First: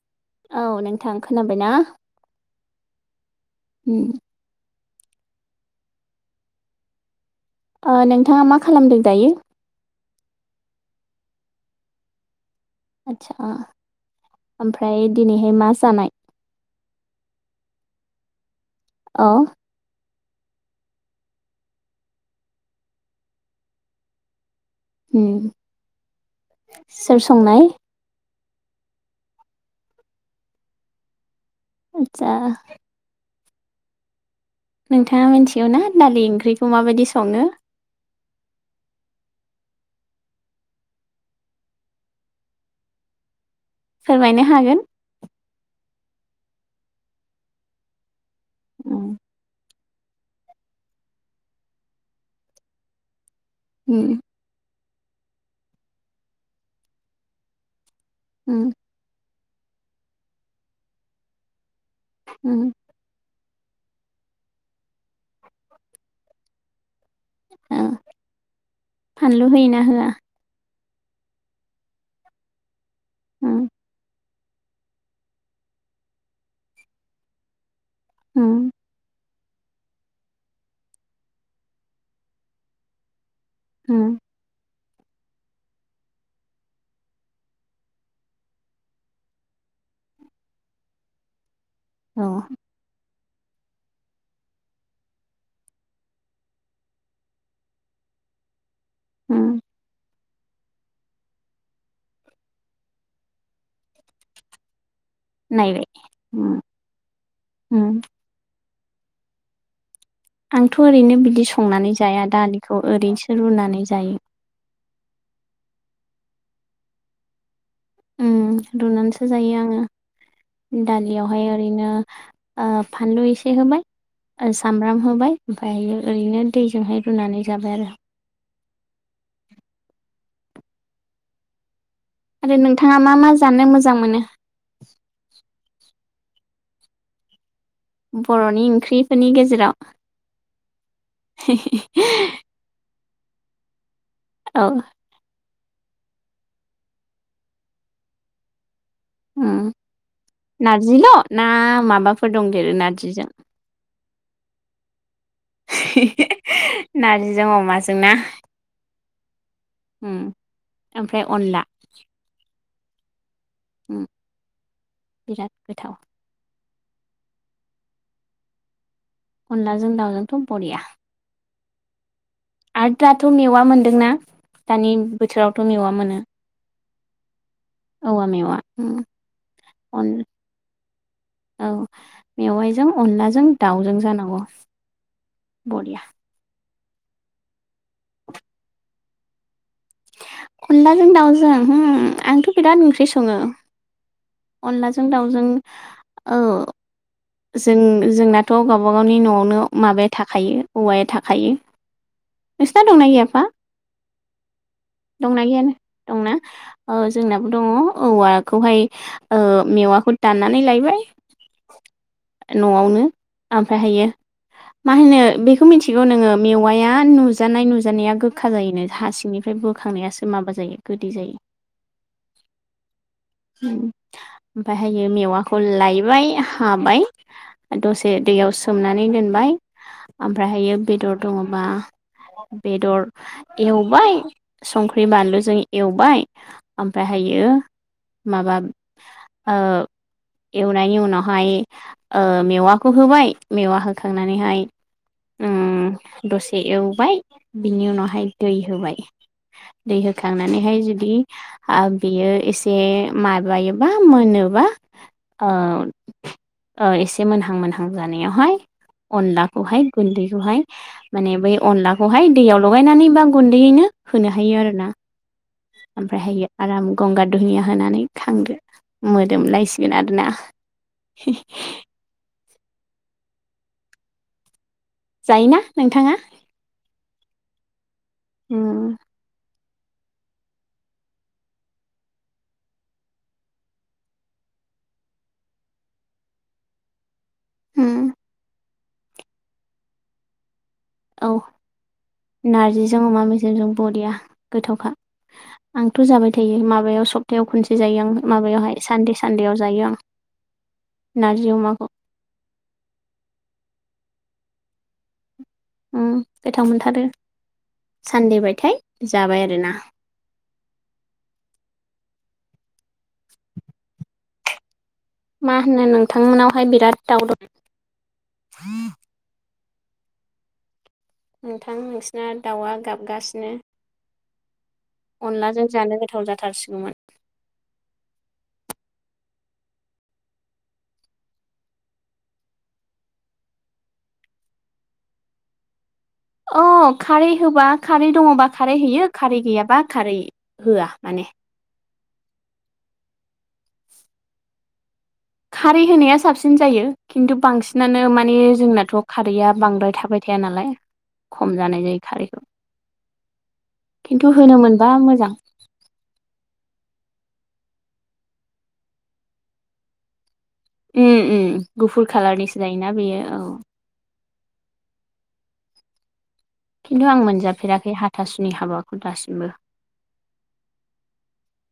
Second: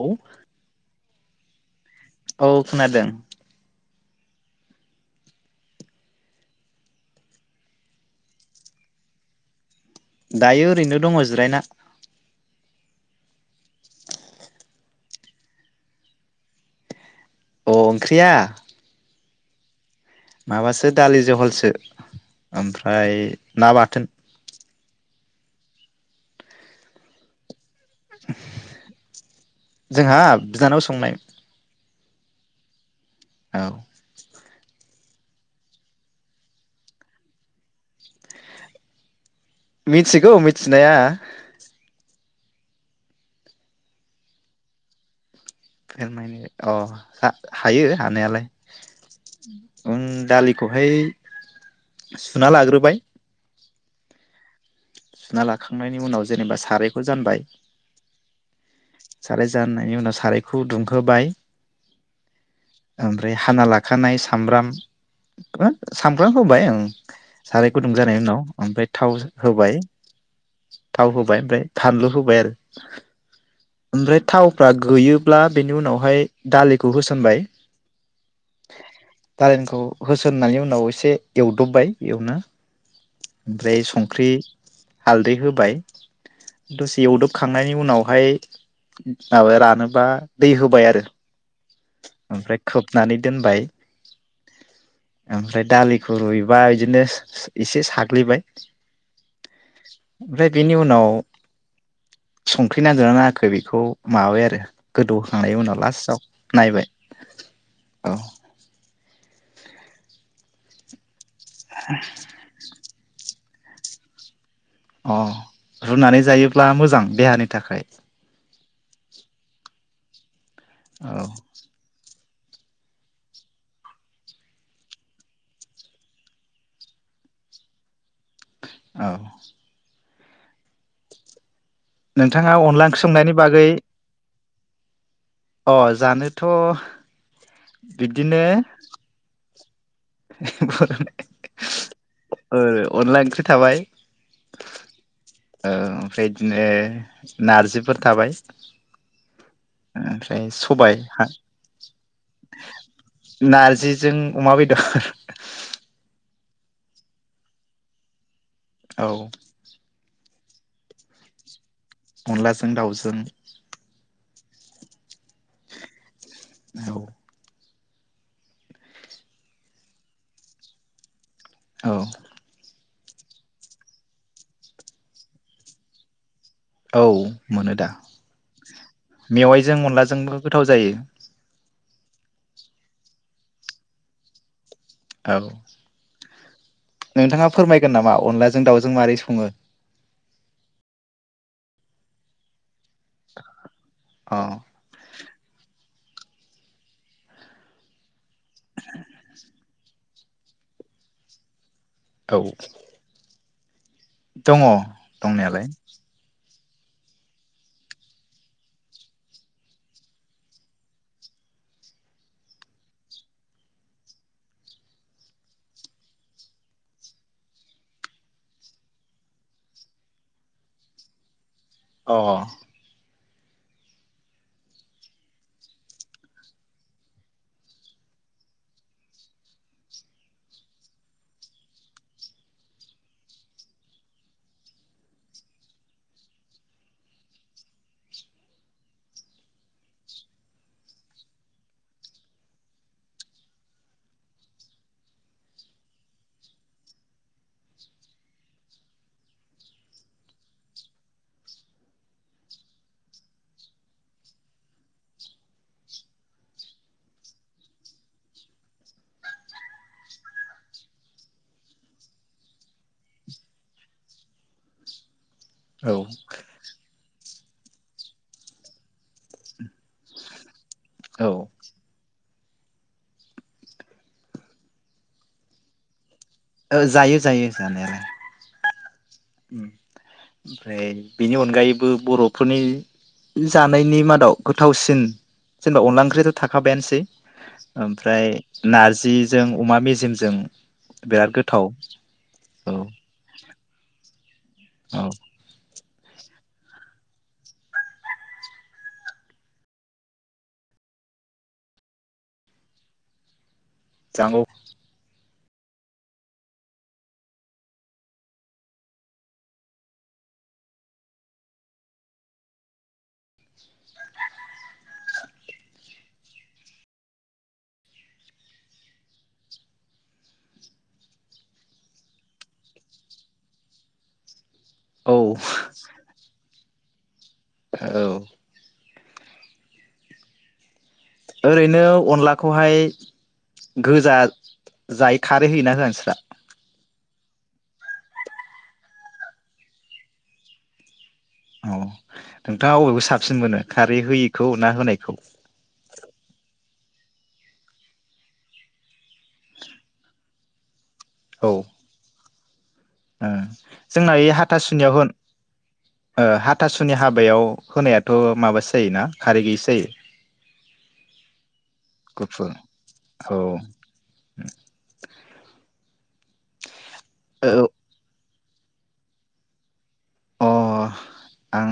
औ औ नोंथां खोनाबायना? औ खोनादों उम ओ नोंथाङा मा खालामदों दायो? दायो ओरैनो दङ जिरायना आस्सा! ओमफ्राय दिनैहाय मा जानाय? अ ओंख्रिया अ माबासो दालि जहलसो ओमफ्राय ना बाथोन उम सोर संनाय? जोंहा बिनानाव संनाय आतसा ओं नोंथाङा मिथिगौ ना दालि ओंख्रिखौ माबायदि सङो मिथिगौ मिथिनाया फोरमायनो हागोन फोरमायनो अ हा-हायो हानायालाय उम उम दालि खौहाय सुना लाग्रोबाय। उम सुना लाखांनायनि उनाव जेनेबा सारायखौ जानबाय औ [unintelligible] साराय जाननायनि उनाव सारायखौ दुंहोबाय ओमफ्राय हाना लाग खानाय सामब्राम सामब्राम होबाय ओं साराय ओ गुदुं जानाय उनाव ओमफ्राय थाव फानलु होबाय होयोना होआ? थाव होबाय ओमफ्राय फानलु होबाय आरो उम ओमफ्राय थावफ्रा गैयोब्ला बेनि उनावहाय दालिखौ होसनबाय उम दारेनखौ होसोननानै उनाव एसे एवदबबाय एवनो ओमफ्राय उम संख्रि हालदै हो बाय दसे एवदबखांनायनि उनावहाय माबाया रानोबा दै होबाय आरो औ ओमफ्राय खोबनानै दोनबाय ओमफ्राय दालिखौ रुइबा इदिनो एसे साग्लिबाय। उम ओमफ्राय बेनि उनाव संख्रि नांदो ना नाङाखै बे बेखौ माबाबाय आरो गोदौखांनायनि उनाव नायबाय लासाव उम नायबाय उम औ आंथ ओरैनो बिदि दि संनानै जाया दालिखौ ओरैनो रुनानै जायो अह रुनानै जायोब्ला मोजां देहानि थाखाय उम रुनानैसो जायो आङो औ दालियावहाय ओरैनो ओ फानलु एसे होबाय ओ सामब्राम होबाय ओमफाय ओरैनो दैजोंहाय रुनानै जाबाय आरो। औ आरो अनला नोंथाङा ओंख्रि मा मा संनायनि जानो बागै मोजां मोनो [inaudible] अ जानोथ बिब्दिनो बरनि ओंख्रिफोरनि गेजेराव ओ [unintelligible] अनला ओंख्रि थाबाय औ ओ ओमफ्राय बिदिनो नारजिफोर थाबाय ओम ओमफ्राय सबाय नारजिल ना माबाफोर दंदेरो नारजिजों? नारजिजों अमा बेदर [unintelligible] नारजिजों अमाजों ना औ ओम आमफ्राय अनला अनला जों दाउजों बिराद गोथाव [unintelligible] अनलाजों दाउजोंथ बरिया औ आरो दाथ मेवा मोनदोंना दानि बोथोरावथ मेवा मोनो औ मोनो दा औवा मेवा उम मेवाइजों अन अनलाजोंबो गोथाव जायो औ मेवाइजों अनलाजों दाउजों जानांगौ औ बरिया नोंथाङा फोरमायगोन नामा अनलाजों दाउजों मारै सङो? अनलाजों दाउजों होम आंथ बिराद ओंख्रि बे सङो अ अनलाजों दाउ जों औ जों-जोंनाथ गावबा गावनि नआवनो माबाया थाखायो औवाया थाखायो औ नोंसिनाव दंना गैया आफा दङ दंनायालाय दंना औ जोंनाबो दङ औवाखौहाय मेवाखौ दाननानै लायबाय नआवनो ओमफ्रायहायो मा होनो बेखौ मिथिगौ नोङो मेवाया नुजानाय नुजानाया गोखा जायोनो हा सिंनिफ्राय बोखांनायासो माबा जायो गोदै जायो अ ओम आमफायहायो मेवाखौ लायबाय हाबाय दसे दैयाव सोमनानै दोनबाय ओमफ्रायहायो बेदर दङबा बेदर एवबाय संख्रि बानलुजों एवबाय ओमफ्रायहायो माबा ओ एवनायनि उनावहाय ओ मेवाखौ होबाय मेवा होखांनानैहाय उम दसे एवबाय बिनि उनावहाय दै होबाय दै होखांनानैहाय जुदि ओ बेयो एसे माबायोबा मोनोबा ओ एसे मोनहां मोनहां जानायावहाय अनलाखौहाय गुन्दैखौहाय माने बै अनलाखौहाय दैयाव लगायनानै बा गुन्दैयैनो होनो हायो आरोना औ ओमफ्रायहायो आराम गंगार दुनिया होनानै थांदो मोदोमलायसिगोन आरोना औ हि जायोना नोंथाङा? औ जायो जायो जानायालाय उम [unintelligible] ओमफ्राय बेनि अनगायैबो बरफोरनि जानायनि मादाव गोथावसिन जेनेबा अनला ओंख्रियाथ थाखाबायानोसै उम ओमफ्राय नारजिजों अमा मेजेमजों औ बिराद गोथाव औ नारजिजों अमा मेजेमजों बरिया गोथावखा औ आंथ जाबाय थायो माबायाव सप्तायाव खनसे जायो आं माबायावहाय सानदे सानदेआव जायो आं नारजि अमाखौ जांगौ उम गोथाव मोनथारो सानदेबथाय जाबाय आरोना मा होनो नोंथांमोनावहाय बिराद दावराव नोंथां नोंसिना दाउआ गाबगासिनो औ अनलाजों जानो गोथाव जाथों थारसिगौमोन औ ओरैनो अनलाखौहाय गोजा जाय खारै होयोना होआ नोंसोरहा अ खारै होबा खारै दङबा खारै होयो खारै गैयाबा खारै होआ माने औ नोंथाङा अबेखो साबसिन मोनो खारै होयिखौ ना होनायखौ खारै होनाया साबसिन जायो खिन्थु बांसिनानो माने जोंनाथ' खारैया बांद्राय थाबाय थाया नालाय ओ खम जानाय जायो खारैखौ औ जोंना खिन्थु ऐ होनो मोनबा हाथासुनियाव होन मोजां हाथासुनि हाबायाव होनायाथ माबासो जायोना खारै गैयिसो जायो ओम उम गुफुर खाालारनिसो जायोना बेयो औ खिन्थु आं औ मोनजाफेराखै हाथासु नि हाबाखौ दासिमबो अ आं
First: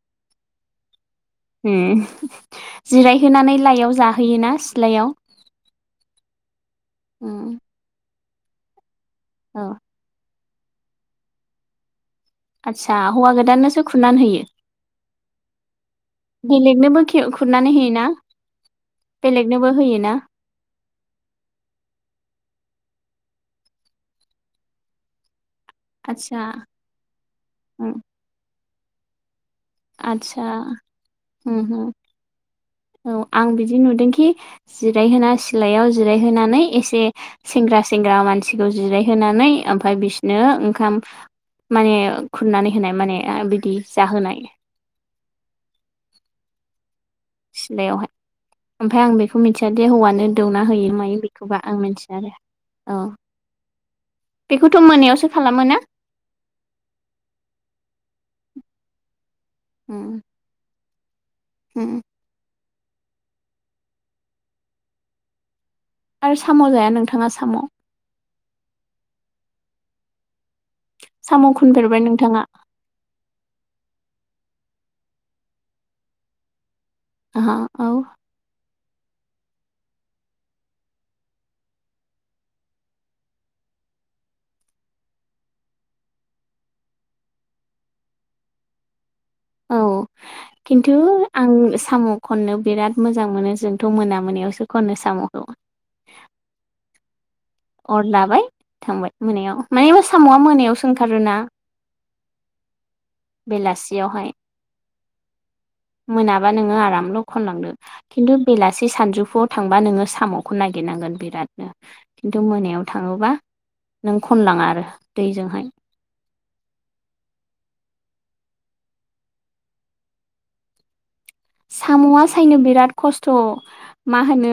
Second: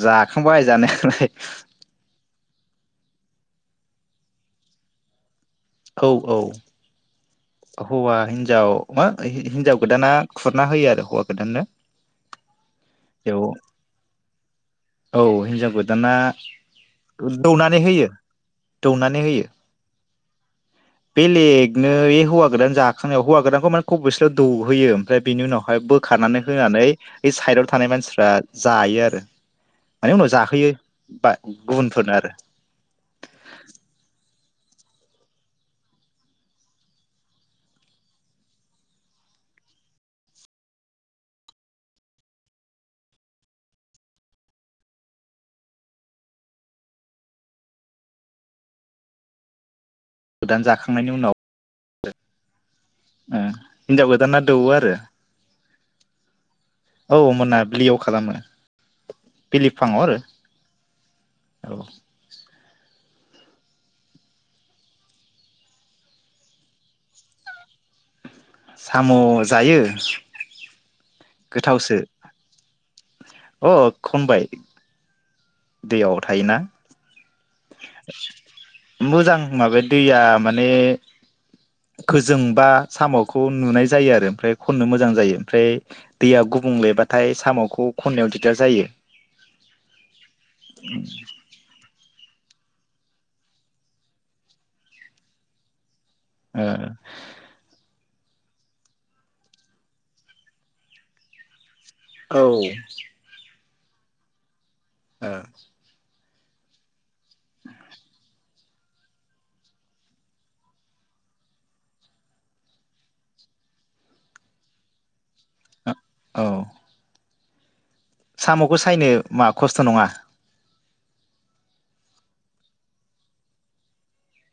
जाखांबाय जानायालाय ओम जिरायहोनानै लाइआव जाहोयोना सिथ्लायाव औ औ ओ हौवा हिनजाव मा औ हि-हिन्जाव गोदाना खुरना होयो आरो हौवा गोदाननो आदसा हौवा बेयाव गोदाननोसो खुरनान होयो औ हिनजाव गोदाना बेलेगनोबो खे-खुरनानै दौनानै होयोना होयो बेलेगनोबो होयो ना बेलेगनो बे हौवा गोदान जाखांनाव हौवा गोदानखौ माने खबसेल दौहोयो ओमफ्राय बेनि उनाव हाय बोखारनानै आदसा होनानै ए साइडआव थानाय उम मानसिफ्रा जायो आरो माने उनाव आदसा जाहोयो बा उम उम गुबुनफोरनो आरो औ आं बिदि नुदोंखि जिरायहोना सिलायाव जिरायहोनानै एसे सेंग्रा सेंग्रा मानसिखौ जिरायहोनानै ओमफाय बिसनो ओंखाम माने खुरनानै होनाय माने बिदि जाहोनाय सिलायावहाय ओमफाय आं बेखौ मिथिया बे हौवानो गोदान दौना होयो जाखांनायनि मायो उनाव बेखौबा आं मिन्थिया आरो औ ओ हिनजाव गोदाना दौवो बेखौथ आरो मोनायावसो खालामो ना औ मोनाब्लियाव खालामो बिलिफाङाव उम आरो औ उम आरो साम जाया नोंथाङा साम साम जायो साम गोथावसो खनफेरबाय नोंथाङा अ खनबाय दैयाव थायोना आहा औ मोजां माबाया दैया माने गोजोंबा सामखौ नुनाय जायो आरो ओमफ्राय खननो मोजां जायो ओमफ्राय दैया गुबुंलेबाथाय सामखौ खननायाव दिगदार जायो औ खिन्थु आं साम खननो बिराद मोजां मोनो जोंथ मोना मोनायावसो खनो सामखौ ओ अर लाबाय थांबाय मोनायाव मानो होनबा सामआ मोनायावसो ओंखारोना औ बेलासियावहाय ओ मोनाबा नोङो आरामल खनलांदो खिन्थु बेलासि सानजौफुआव थांबा नोङो सामखौ नागिरनांगोन बिरादनो खिन्थु मोनायाव थाङोबा नों खनलां आरो दैजोंहाय ओ औ सामखौ सायनो मा खस्थ नङा सामआ सायनो बिराद खस्थ मा होनो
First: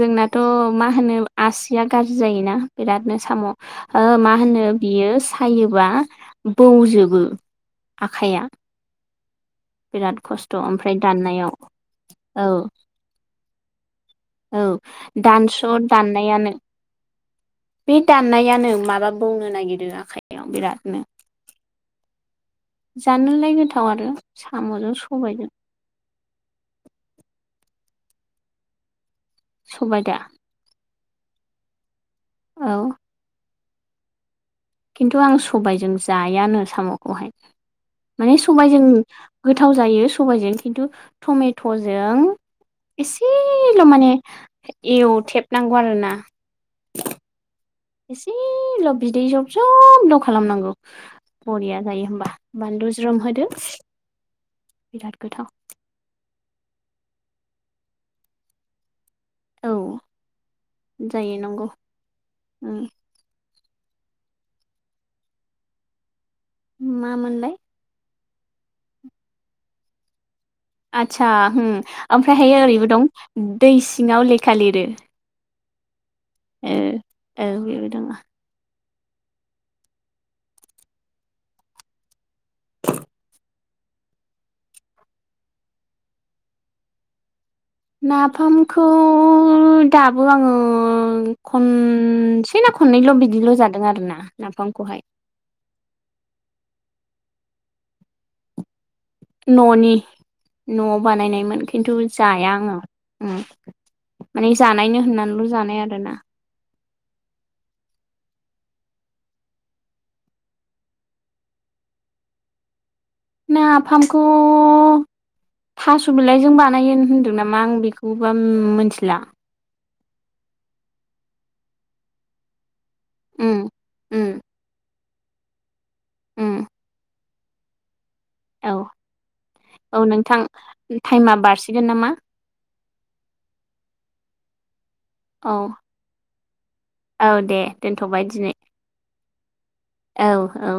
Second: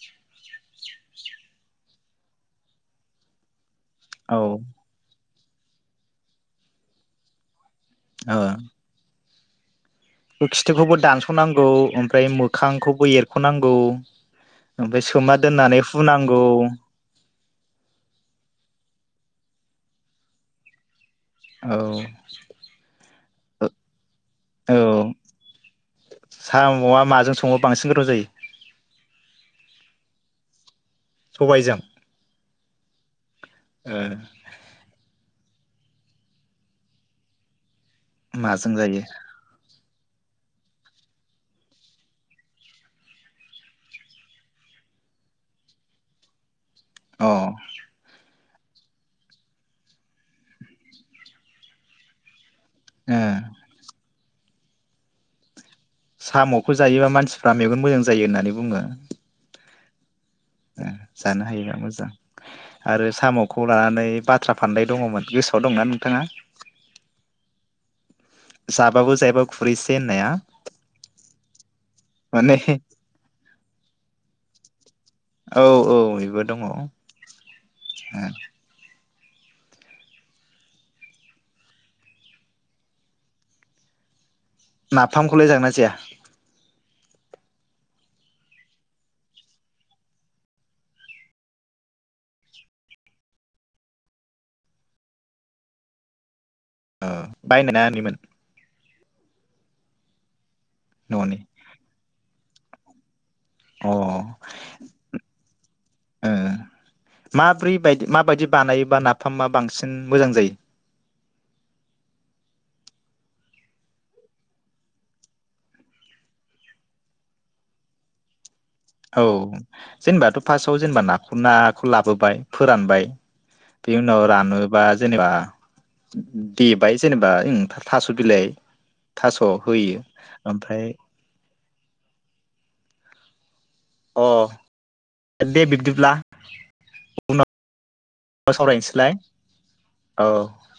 जोंनाथ मा होनो आसिया गाज्रि जायोना बिरादनो साम ओ मा औ होनो बियो फायोबा बौजोबो आखाइया बिराद खस्थ' ओमफ्राय खिथोखौबो दाननायाव दानसनांगौ ओमफ्राय औ मोखांखौबो एर खनांगौ औ दानस दाननायानो बे दाननायानो माबा बौनो नागिरो आखाइयाव बिरादनो औ जानोलाय गोथाव आरो औ सामजो सबाइजो बा बांसिन गोथाव जायो सबाइदा सबाइजों ओह खिन्थु आं सबाइजों जायानो सामखौहाय माने माजों समबाइजों जायो गोथाव जायो सबाइजों खिन्थु टमेटजों एसेल माने एवथेबनांगौ आरोना अ एसेल बिदै जब जब ल खालामनांगौ बरिया जायो होमबा बानलु ज्रोम होदो बिराद गोथाव सामखौ जायोबा मानसिफ्रा मेगन मोजां जायो होननानै बुङो औ ओ जायो जानो नंगौ हायोबा मोजां उम आरो साम खौ लानानै बाथ्रा फानदाय दङमोन गोसोआव दंना नोंथाङा मामोनलाय जाबाबो जायाबाबो खुरैसे होननाया आतसा होम आमफ्रायहाय माने ओरैबो दं दै सिङाव लेखा लिरो औ औ बो दङ ओ ओम औ बेबो दङ नाफामखौलाय जागोना जाया नाफामखौ दाबो आङो खनसे ना खननैल बिदिल जादों आरोना नाफामखौहाय ओ बायनो [unintelligible] ना ननिमोन ननि नआव न'नि बानायनायमोन खिन्थु जाया आं औ उम अ ओ माने जानायनो होननानैल जानाय आरोना माब्रै बदि माबायदि बानायबा नाफामा बांसिन मोजां जायो? नाफामखौ थास' बिलाइजों बानायो होनदों नामा आं बेखौबा मिथिला औ जेनेबाथ फार्स्टआव जेनेबा नाखौ नाखौ लाबोबाय फोरानबाय उम बे उनाव उम रानोबा जेनेबा [unintelligible] उम [unintelligible] औ थास' होयो औ नोंथां ओमफ्राय टाइमा बारसिगोन नामा? अ औ दे बिब्दिब्ला [unintelligible] औ दे दोनथबाय दिनै। उनाव सावरायनोसैलाय औ औ